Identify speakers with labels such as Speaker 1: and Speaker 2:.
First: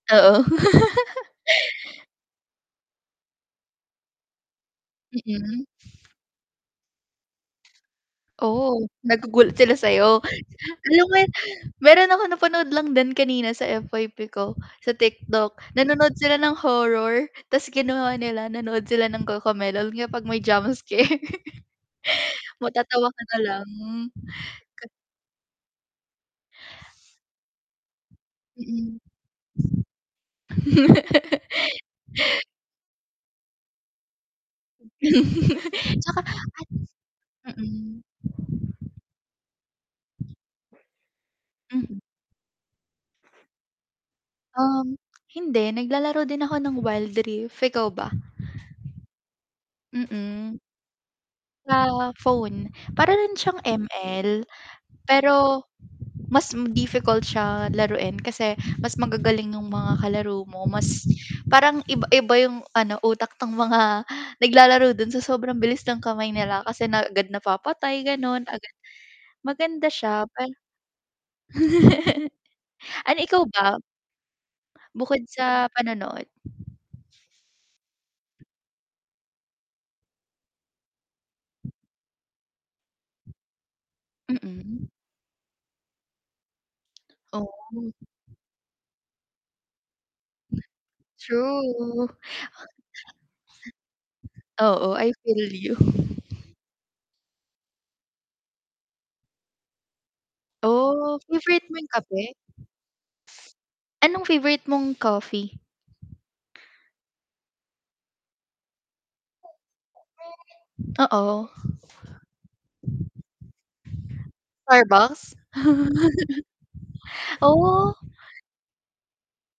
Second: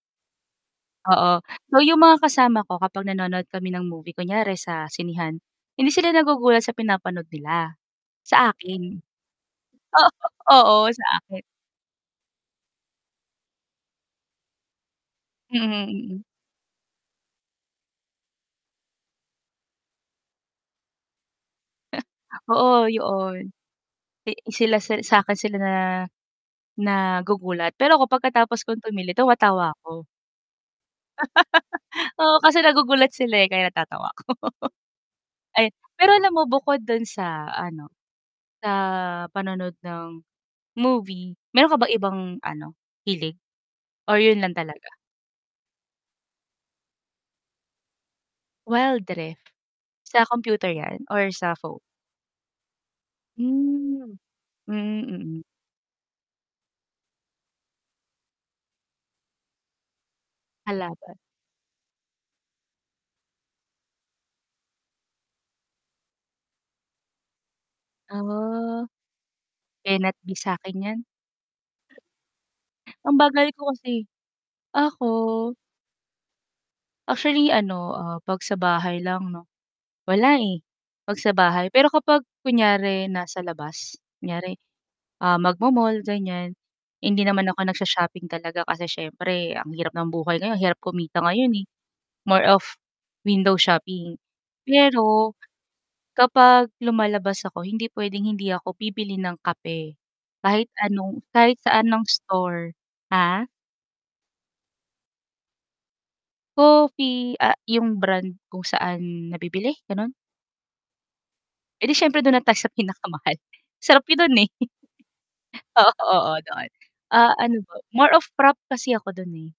Speaker 1: Oo.
Speaker 2: Oo. So yung mga kasama ko kapag nanonood kami ng movie, kunyari sa sinehan
Speaker 1: Mm.
Speaker 2: hindi sila nagugulat sa pinapanood nila, sa
Speaker 1: Oh,
Speaker 2: akin.
Speaker 1: nagugulat sila
Speaker 2: Oo,
Speaker 1: sayo.
Speaker 2: oo sa
Speaker 1: Alam mo yun
Speaker 2: akin.
Speaker 1: meron akong napanood lang din kanina sa FYP ko sa TikTok,
Speaker 2: Mhm,
Speaker 1: nanonood
Speaker 2: mm.
Speaker 1: sila ng horror ta's ginawa nila nanonood sila ng cocomelon nga 'pag may jump scare
Speaker 2: Oo
Speaker 1: Matatawa ka
Speaker 2: yoon.
Speaker 1: na lang, hmm.
Speaker 2: E sila
Speaker 1: Ka
Speaker 2: si sakin sila na nagugulat pero ako pagkatapos kong
Speaker 1: Mm.
Speaker 2: tumili, tumatawa ako. Oo, kasi nagugulat sila, eh, kaya natatawa ako. Ay, pero alam
Speaker 1: 'Tsaka
Speaker 2: mo bukod dun sa
Speaker 1: an
Speaker 2: ano
Speaker 1: mm.
Speaker 2: sa panonood ng movie, meron ka bang
Speaker 1: Mhm.
Speaker 2: ibang ano hilig or yun lang talaga?
Speaker 1: Um, hindi, naglalaro din ako ng Wild Rift, ikaw ba?
Speaker 2: Wild Rift, sa
Speaker 1: Mm.
Speaker 2: computer yan, or sa phone?
Speaker 1: Sa phone, para rin siyang
Speaker 2: Hmm.
Speaker 1: ML,
Speaker 2: Hmm, mm.
Speaker 1: pero mas difficult siya laruin kasi mas magagaling yung mga kalaro mo, mas
Speaker 2: Kalaban.
Speaker 1: parang iba-iba 'yong ano utak ng mga naglalaro dun sa sobrang bilis ng kamay nila kasi na agad napapatay gano'n, agad
Speaker 2: Ah.
Speaker 1: maganda
Speaker 2: Cannot
Speaker 1: siya,
Speaker 2: be
Speaker 1: ay
Speaker 2: sa'kin yan. Ang
Speaker 1: Ano ikaw
Speaker 2: bagal ko
Speaker 1: ba?
Speaker 2: kasi. Ako
Speaker 1: Bukod sa panonood?
Speaker 2: actually ano, ah, 'pag sa bahay lang 'no wala, eh, 'pag sa bahay. Pero kapag kunyari nasa labas, kunyari,
Speaker 1: Mm.
Speaker 2: ah, mag-mo-mall ganiyan, hindi naman ako
Speaker 1: Oh.
Speaker 2: nag-sho-shopping talaga kasi siyempre ang hirap ng buhay ngayon ang hirap kumita ngayon, eh.
Speaker 1: True.
Speaker 2: More of window shopping
Speaker 1: Oo, I
Speaker 2: pero
Speaker 1: feel you.
Speaker 2: kapag lumalabas ako hindi puwedeng hindi ako bibili ng kape kahit
Speaker 1: Oh,
Speaker 2: anong kahit
Speaker 1: favorite mo yung
Speaker 2: saan ng
Speaker 1: kape?
Speaker 2: store. Ha?
Speaker 1: Anong favorite mong coffee?
Speaker 2: Coffee, ah yung brand kung saan nabibili gano'n?
Speaker 1: Oo.
Speaker 2: Eh, di siyempre dun na tayo sa pinakamahal, sarap niyo dun, eh.
Speaker 1: Starbucks.
Speaker 2: O oo doon. A ano ba,
Speaker 1: Oh.
Speaker 2: more of frappe kasi ako dun, eh.